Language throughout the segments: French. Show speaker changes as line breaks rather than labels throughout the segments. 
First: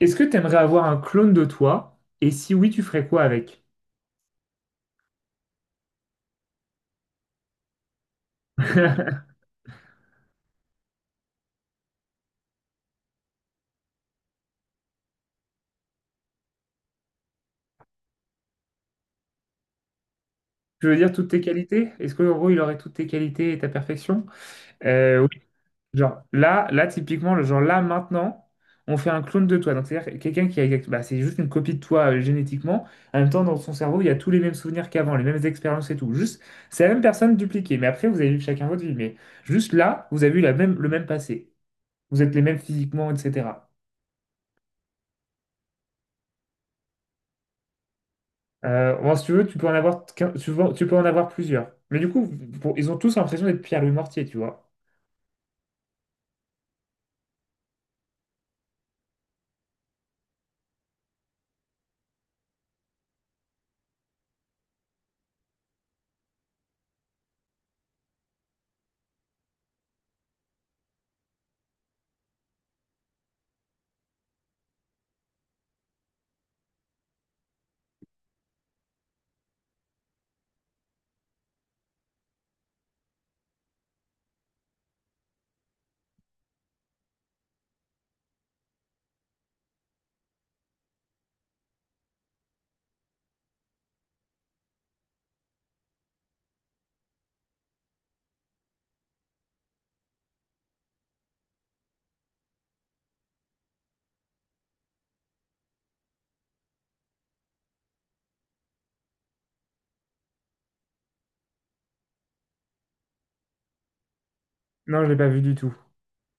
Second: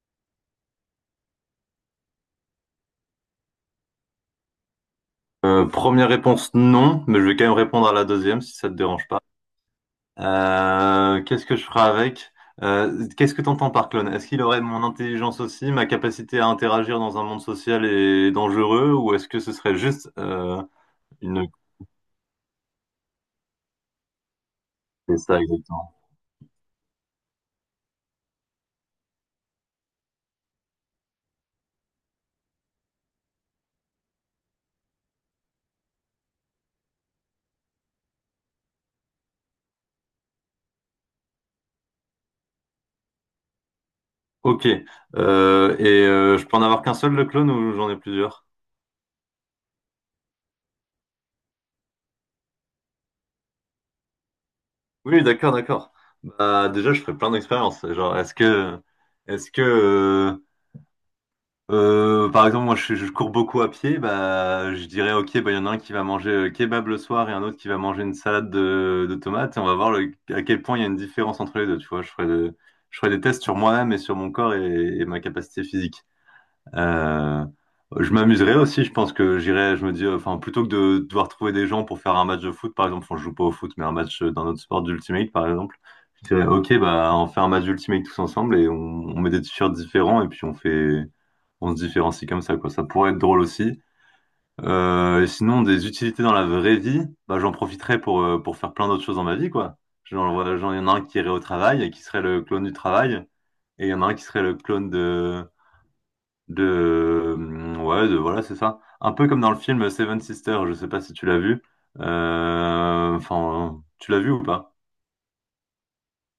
Est-ce que tu aimerais avoir un clone de toi? Et si oui, tu ferais quoi avec?
Première réponse, non, mais je vais quand même répondre à la deuxième si ça te dérange pas. Qu'est-ce que je ferai avec? Qu'est-ce que t'entends par clone? Est-ce qu'il aurait mon intelligence aussi, ma capacité à interagir dans un monde social et dangereux, ou est-ce que ce serait juste
Je veux dire toutes tes
une...
qualités? Est-ce que en gros il aurait toutes tes qualités et ta perfection?
C'est ça
Oui.
exactement.
Genre là typiquement, le genre là maintenant, on fait un clone de toi. Donc c'est-à-dire quelqu'un qui a bah, c'est juste une copie de toi génétiquement. En même temps, dans son cerveau, il y a tous les mêmes souvenirs qu'avant, les mêmes expériences et tout. Juste, c'est la même personne dupliquée. Mais après, vous avez vu chacun votre vie. Mais juste là, vous avez eu le même passé. Vous êtes les mêmes physiquement, etc.
Ok. Je peux en avoir qu'un seul le clone ou j'en ai plusieurs?
Moi, si tu veux, tu peux en avoir, tu peux en avoir plusieurs. Mais du coup, ils ont tous l'impression d'être Pierre-Louis Mortier, tu vois.
Oui, d'accord, d'accord. Bah déjà, je ferai plein d'expériences. Genre, est-ce que par exemple, je cours beaucoup à pied, bah je dirais ok, bah il y en a un qui va manger kebab le soir et un autre qui va manger une salade de tomates. Et on va voir à quel point il y a une différence entre les deux. Tu vois, je ferai des tests sur moi-même et sur mon corps et ma capacité physique. Euh, je m'amuserais aussi, je pense que j'irais, je me dis, enfin, plutôt que de devoir trouver des gens pour faire un match de foot, par exemple, on joue pas au foot, mais un match d'un autre sport d'Ultimate, par exemple, je dirais, ok, bah, on fait un match d'Ultimate tous ensemble et on met des t-shirts différents et puis on fait, on se différencie comme ça, quoi. Ça pourrait être drôle aussi. Sinon, des utilités dans la vraie vie, bah, j'en profiterais pour faire plein d'autres choses dans ma vie, quoi. Genre, voilà, genre, il y en a un qui irait au travail et qui serait le clone du travail, et il y en a un qui serait le clone de, ouais, de voilà, c'est ça. Un peu comme dans le film Seven Sisters, je sais pas si tu l'as vu. Enfin, tu l'as vu ou pas?
Non, je l'ai pas vu du tout.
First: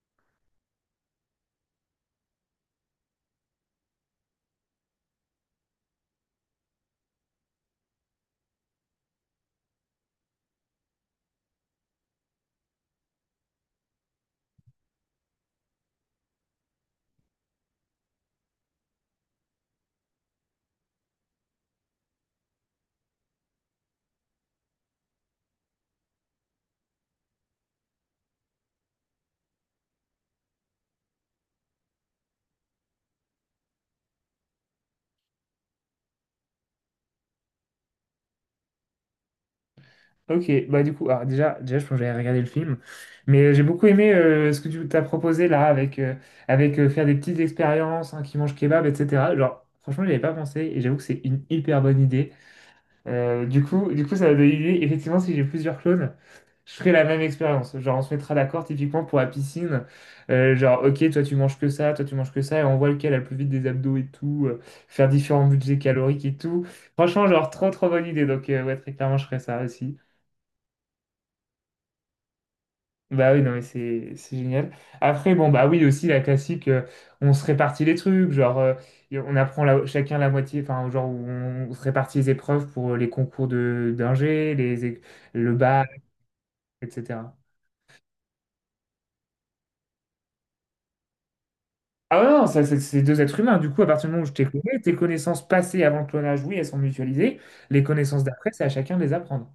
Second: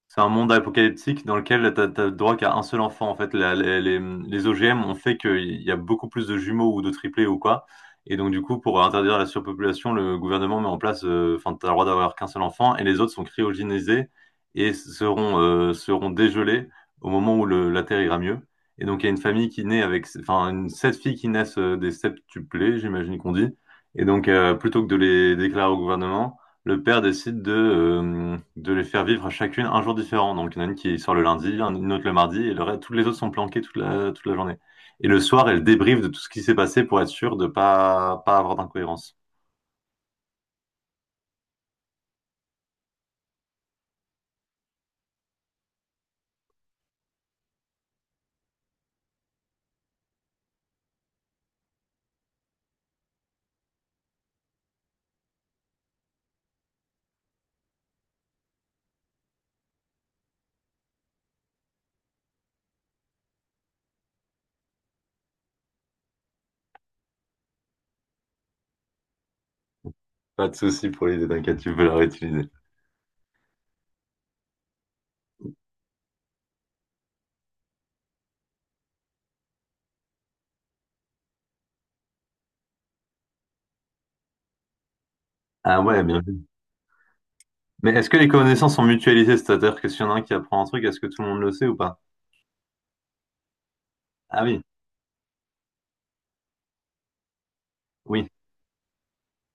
C'est un monde apocalyptique dans lequel t'as le droit qu'à un seul enfant. En fait, les, les OGM ont fait qu'il y a beaucoup plus de jumeaux ou de triplés ou quoi. Et donc, du coup, pour interdire la surpopulation, le gouvernement met en place, enfin, t'as le droit d'avoir qu'un seul enfant et les autres sont cryogénisés et seront, seront dégelés au moment où la Terre ira mieux. Et donc, il y a une famille qui naît avec, enfin, une, sept filles qui naissent des septuplés, j'imagine qu'on dit. Et donc, plutôt que de les déclarer au gouvernement, le père décide de les faire vivre à chacune un jour différent. Donc, il y en a une qui sort le lundi, une autre le mardi, et le reste, toutes les autres sont planquées toute toute la journée. Et le soir, elle débriefe de tout ce qui s'est passé pour être sûre de pas avoir d'incohérence.
Ok, bah du coup, alors déjà, je pense que j'allais regarder le film, mais j'ai beaucoup aimé ce que tu t'as proposé là, avec faire des petites expériences, hein, qui mangent kebab, etc. Genre, franchement, j'y avais pas pensé, et j'avoue que c'est une hyper bonne idée. Du coup, ça m'a donné l'idée, effectivement, si j'ai plusieurs clones, je ferai la même expérience. Genre, on se mettra d'accord typiquement pour la piscine. Genre, ok, toi tu manges que ça, toi tu manges que ça, et on voit lequel a le plus vite des abdos et tout. Faire différents budgets caloriques et tout. Franchement, genre, trop trop bonne idée. Donc, ouais, très clairement, je ferai ça aussi.
Pas de souci pour l'idée, t'inquiète, tu peux la réutiliser.
Bah oui, non, mais c'est génial. Après, bon, bah oui, aussi la classique, on se répartit les trucs. Et on apprend chacun la moitié, enfin, genre, on se répartit les épreuves pour les concours de d'ingé, le
Ah
bac,
ouais, bien vu.
etc.
Mais est-ce que les connaissances sont mutualisées? C'est-à-dire que s'il y en a un qui apprend un truc, est-ce que tout le monde le sait ou pas?
Ah ouais, non, ça, c'est deux êtres humains. Du coup, à partir du moment où je
Ah
t'ai
oui,
connu, tes connaissances passées avant le clonage, oui, elles sont mutualisées. Les connaissances
oui.
d'après, c'est à chacun de les apprendre.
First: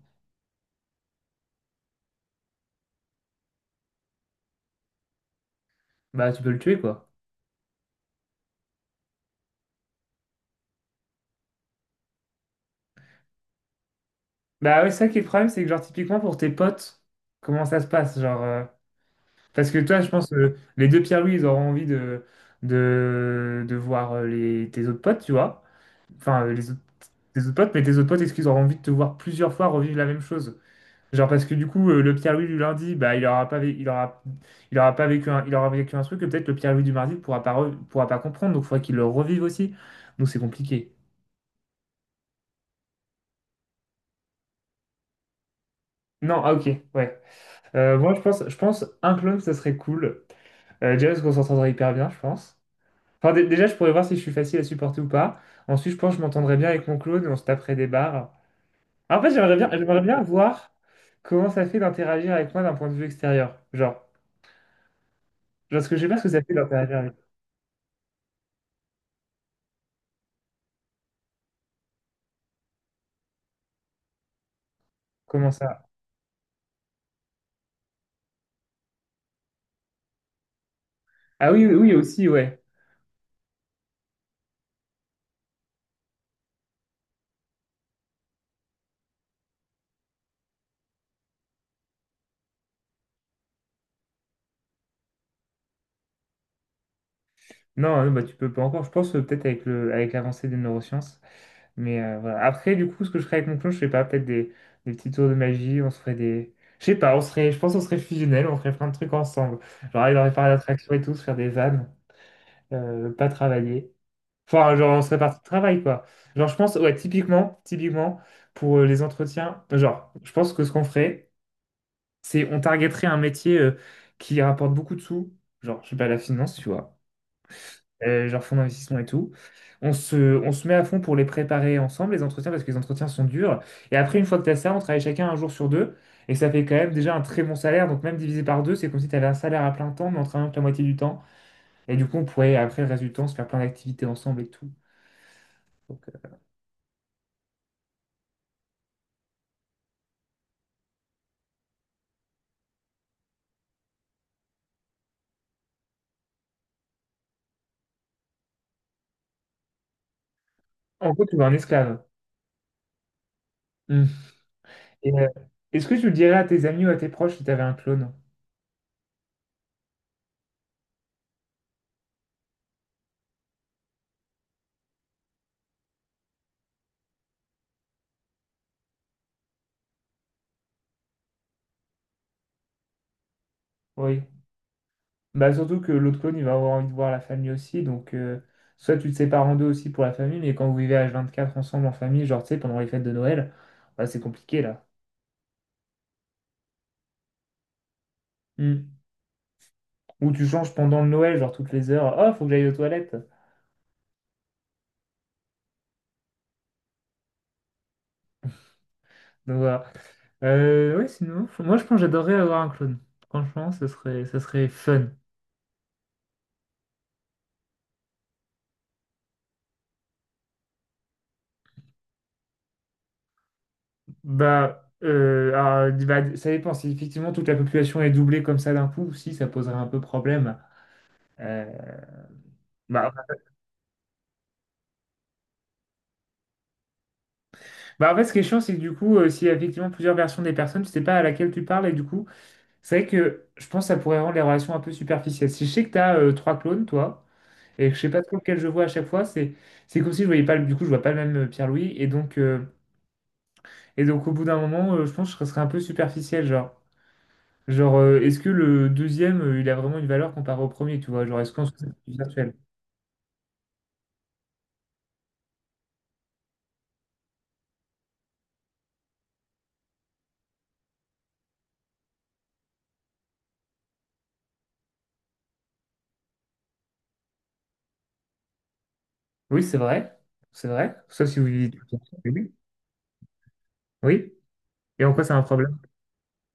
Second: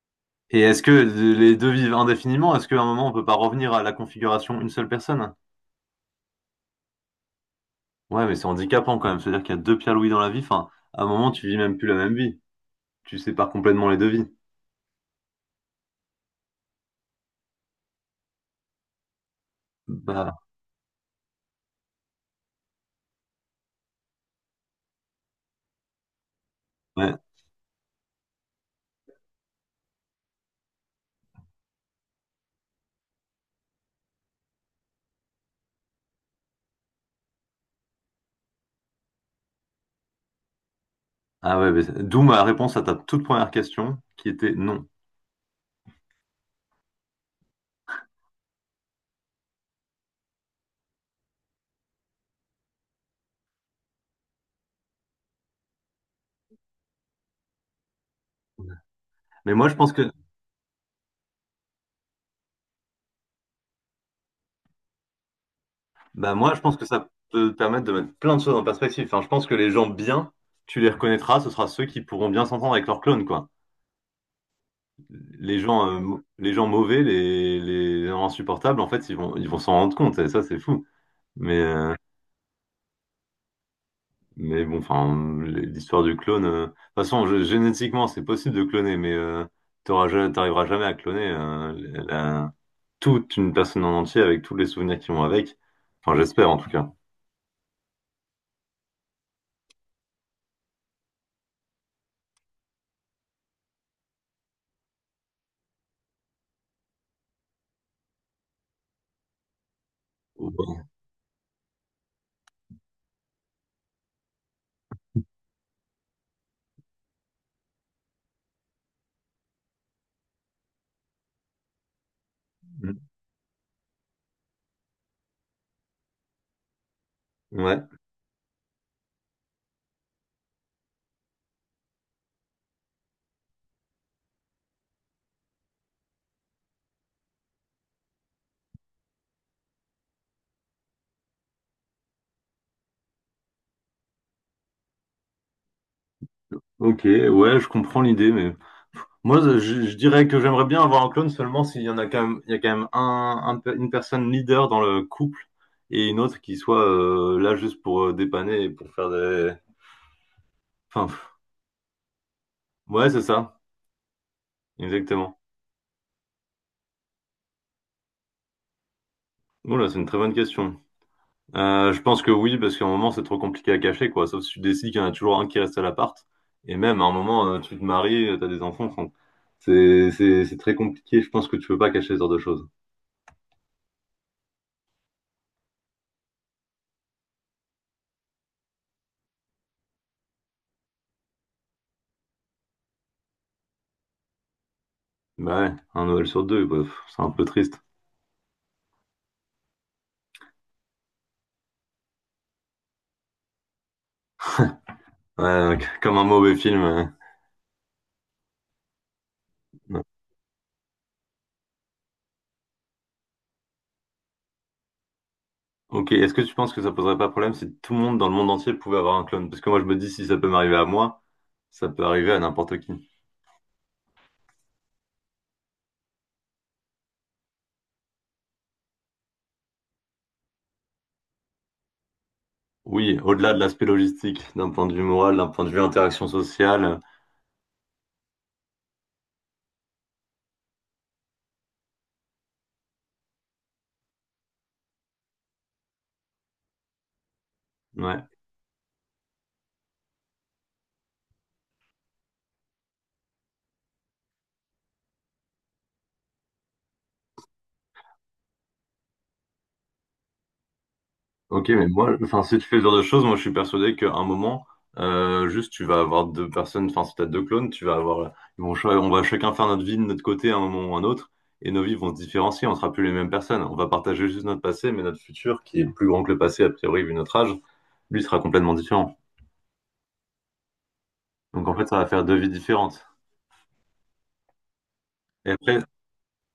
Et est-ce que les deux vivent indéfiniment? Est-ce qu'à un moment, on peut pas revenir à la configuration une seule personne?
Bah, tu peux le tuer, quoi.
Ouais, mais c'est handicapant quand même. C'est-à-dire qu'il y a deux Pierre Louis dans la vie. Enfin, à un moment, tu vis même plus la même vie. Tu sépares complètement les deux vies.
Bah ouais, ça qui est le problème, c'est que, genre, typiquement, pour tes potes, comment ça se passe? Parce que toi, je pense,
Bah,
les deux Pierre-Louis, ils auront envie de voir tes autres potes, tu vois. Enfin, les autres,
ouais.
tes autres potes, mais tes autres potes, est-ce qu'ils auront envie de te voir plusieurs fois revivre la même chose? Genre parce que du coup le Pierre-Louis du lundi bah il aura pas vécu il aura vécu un truc que peut-être le Pierre-Louis du mardi pourra pas comprendre donc il faudrait qu'il le revive aussi donc c'est compliqué.
Ah ouais, mais c'est- d'où ma réponse à ta toute première question, qui était non.
Non ah ok, ouais. Moi je pense un clone ça serait cool. Déjà parce qu'on s'entendrait hyper bien je pense. Enfin déjà je pourrais voir si je suis facile à supporter ou pas. Ensuite je pense que je m'entendrais bien avec mon clone et on se taperait des barres. En fait
Mais
j'aimerais bien
moi, je pense
j'aimerais
que,
bien voir comment ça fait d'interagir avec moi d'un point de vue extérieur, genre parce que je sais pas ce que
bah
ça fait
moi, je pense que
d'interagir
ça
avec
peut te permettre de mettre plein de choses en perspective. Enfin, je pense que les gens bien, tu les reconnaîtras. Ce sera ceux qui pourront bien s'entendre avec leurs clones, quoi.
comment
Les
ça.
gens, les gens mauvais, les gens insupportables, en fait, ils vont s'en rendre compte. Et ça, c'est fou.
Ah
Mais,
oui, oui, oui,
euh,
aussi, ouais.
Mais bon, enfin, l'histoire du clone. De toute façon, génétiquement, c'est possible de cloner, mais t'arriveras jamais à cloner la- toute une personne en entier avec tous les souvenirs qui vont avec. Enfin, j'espère en tout cas.
Non, bah, tu peux pas encore, je pense, peut-être avec avec l'avancée des neurosciences. Mais voilà. Après, du coup, ce que je ferais avec mon clone, je sais pas, peut-être des petits tours de magie, on se ferait des. Je sais pas, on serait, je pense qu'on serait fusionnels, on ferait plein de trucs ensemble. Genre, il aurait parlé
Ouais.
d'attraction et tout, se faire des vannes, pas travailler. Enfin, genre, on serait parti de travail, quoi. Genre, je pense, ouais, typiquement, pour les entretiens, genre, je pense que ce qu'on ferait, c'est on targeterait un métier qui rapporte beaucoup de sous, genre, je sais pas, la finance, tu vois.
Ouais.
Genre fonds d'investissement et tout. On se met à fond pour les préparer ensemble, les entretiens, parce que les entretiens sont durs. Et après, une fois que tu as ça, on travaille chacun un jour sur deux. Et ça fait quand même déjà un très bon salaire. Donc même divisé par deux, c'est comme si tu avais un salaire à plein temps, mais en travaillant que la moitié du temps. Et du coup, on pourrait, après le reste du temps, se faire plein d'activités ensemble et tout. Donc,
Ok, ouais, je comprends l'idée, mais moi, je, je dirais que j'aimerais bien avoir un clone seulement s'il y en a quand même, il y a quand même une personne leader dans le couple et une autre qui soit là juste pour dépanner et pour faire des. Enfin,
en
pff,
gros, tu vois un esclave.
ouais, c'est ça,
Mm. Et,
exactement.
est-ce que tu le dirais à tes amis ou à tes proches si tu avais un clone?
Oh là, c'est une très bonne question. Je pense que oui, parce qu'à un moment, c'est trop compliqué à cacher, quoi. Sauf si tu décides qu'il y en a toujours un qui reste à l'appart. Et même, à un moment, tu te maries, t'as des enfants. Enfin, c'est très compliqué. Je pense que tu peux pas cacher ce genre de choses.
Oui. Bah, surtout que l'autre clone, il va avoir envie de voir la famille aussi. Donc, soit tu te sépares en deux aussi pour la famille, mais quand vous vivez h quatre ensemble en famille, genre, tu sais, pendant les fêtes de Noël, bah, c'est compliqué là.
Bah ouais, un Noël sur deux, bah, pff, c'est un peu triste.
Hmm. Ou tu changes pendant le Noël, genre toutes les heures. Oh, faut que j'aille aux toilettes.
Ouais, comme un mauvais film.
Donc, voilà.
Ouais.
Ouais, sinon, moi, je pense que j'adorerais avoir un clone. Franchement, ça serait fun.
Ok, est-ce que tu penses que ça poserait pas problème si tout le monde dans le monde entier pouvait avoir un clone? Parce que moi, je me dis, si ça peut m'arriver à moi, ça peut arriver à n'importe qui.
Bah, alors, bah, ça dépend. Si effectivement toute la population est doublée comme ça d'un coup, si, ça poserait un peu problème. Euh,
Oui,
bah,
au-delà de l'aspect logistique, d'un point de vue moral, d'un point de vue interaction sociale.
Bah en fait, ce qui est chiant, c'est que du coup, s'il y a effectivement plusieurs versions des personnes, tu sais pas à laquelle tu parles, et du coup, c'est vrai que je pense que ça pourrait rendre les relations un peu superficielles. Si je sais que tu as trois clones, toi, et que je sais pas
Ouais.
trop lequel je vois à chaque fois, c'est comme si je voyais pas, du coup, je vois pas le même Pierre-Louis, et donc au bout d'un moment, je pense que je serais un peu superficiel, genre. Genre, est-ce que le deuxième, il a vraiment une valeur comparée au premier, tu vois? Genre, est-ce qu'on
Ok,
se c'est
mais moi, enfin,
virtuel?
si tu fais ce genre de choses, moi, je suis persuadé qu'à un moment, juste, tu vas avoir deux personnes, enfin, si t'as deux clones, tu vas avoir, ils vont, ch- on va chacun faire notre vie de notre côté à un moment ou à un autre, et nos vies vont se différencier, on sera plus les mêmes personnes. On va partager juste notre passé, mais notre futur, qui est plus grand que le passé, a priori, vu notre âge, lui sera complètement différent.
Oui, c'est vrai, sauf si vous
Donc,
vivez
en
tout
fait,
le
ça
temps.
va faire deux vies
Oui,
différentes.
oui. Et en quoi c'est un
Et
problème?
après,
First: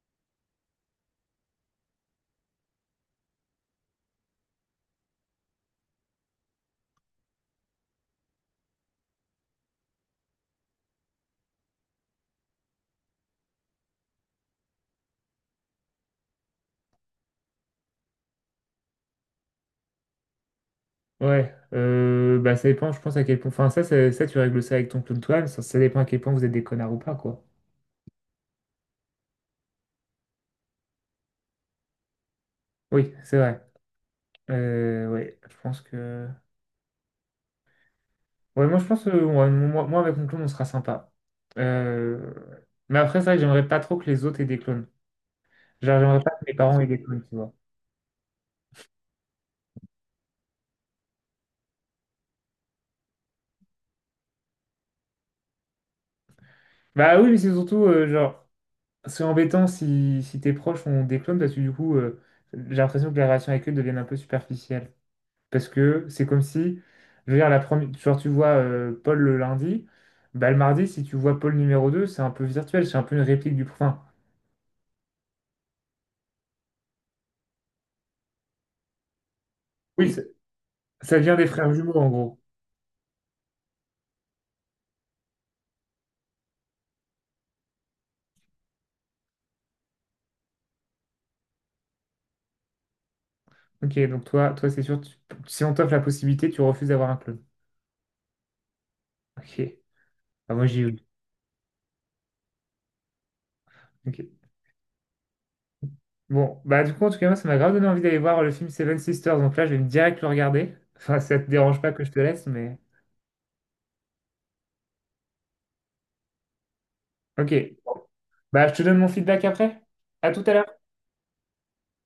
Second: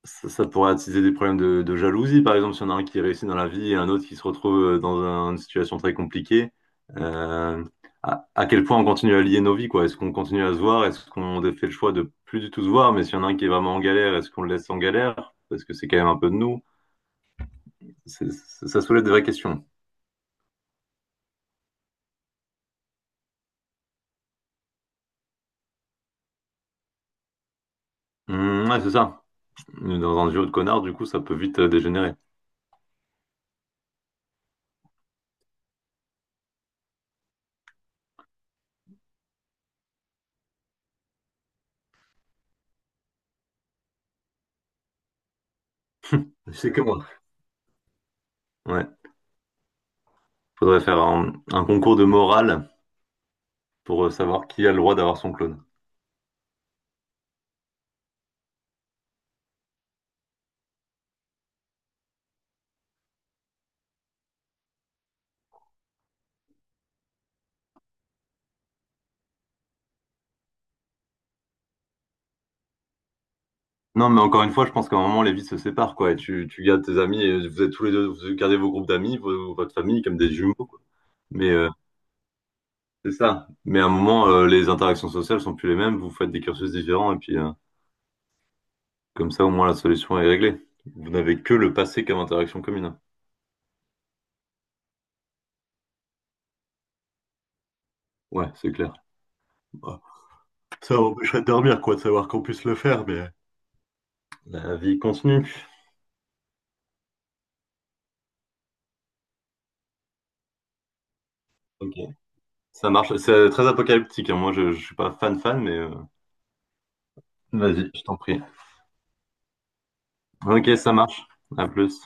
ça pourrait attiser des problèmes de jalousie, par exemple, si on a un qui réussit dans la vie et un autre qui se retrouve dans une situation très compliquée. Euh, à, à quel point on continue à lier nos vies, quoi? Est-ce qu'on continue à se voir? Est-ce qu'on fait le choix de plus du tout se voir? Mais s'il y en a un qui est vraiment en galère, est-ce qu'on le laisse en galère? Parce que c'est quand même un peu de nous. Ça soulève des vraies questions.
Ouais, bah ça dépend, je pense à quel point. Enfin, ça, tu règles ça avec ton clown toi ça, ça dépend à quel point vous êtes des connards ou pas, quoi.
Ouais, c'est ça. Dans un duo de connards, du coup, ça peut vite dégénérer.
Oui, c'est vrai. Ouais, je pense que. Ouais, moi, je pense que ouais, moi, avec mon clone, on sera sympa. Euh, Mais après, c'est vrai que j'aimerais pas trop que les autres aient des clones. Genre, j'aimerais pas que mes
C'est
parents
que
aient des
moi.
clones, tu vois.
Ouais. Faudrait faire un concours de morale pour savoir qui a le droit d'avoir son clone.
Bah oui, mais c'est surtout, genre, c'est embêtant si, si tes proches ont des clones, parce que du coup, j'ai l'impression que les relations avec eux deviennent un peu superficielles. Parce que c'est comme si, je veux dire, la première, genre tu vois Paul le lundi, bah, le mardi, si tu vois Paul numéro 2, c'est un peu virtuel, c'est un peu une réplique du prochain.
Non, mais encore une fois, je pense qu'à un moment, les vies se séparent, quoi. Et tu gardes tes amis, et vous êtes tous les deux, vous gardez vos groupes d'amis, votre famille,
Oui.
comme des jumeaux, quoi.
Ça vient des
Mais euh,
frères jumeaux, en gros.
c'est ça. Mais à un moment, les interactions sociales sont plus les mêmes, vous faites des cursus différents, et puis comme ça, au moins, la solution est réglée. Vous n'avez que le passé comme interaction commune.
Ok, donc toi c'est sûr, si on t'offre la possibilité, tu refuses d'avoir un clone.
Ouais, c'est clair.
Ok.
Bah,
Ah, moi, j'y ai
ça
eu.
m'empêcherait de dormir, quoi, de savoir qu'on puisse le faire, mais...
Ok.
La vie continue.
Bon, bah du coup, en tout cas, moi, ça m'a grave donné envie d'aller voir le film Seven Sisters, donc là, je vais direct le regarder. Enfin, ça te dérange pas
Ok.
que je te laisse, mais...
Ça marche. C'est très apocalyptique, hein. Moi, je suis pas fan fan, mais...
Ok.
Vas-y, je t'en prie.
Bah, je te donne mon feedback après. À tout à l'heure.
Ok, ça marche. À plus.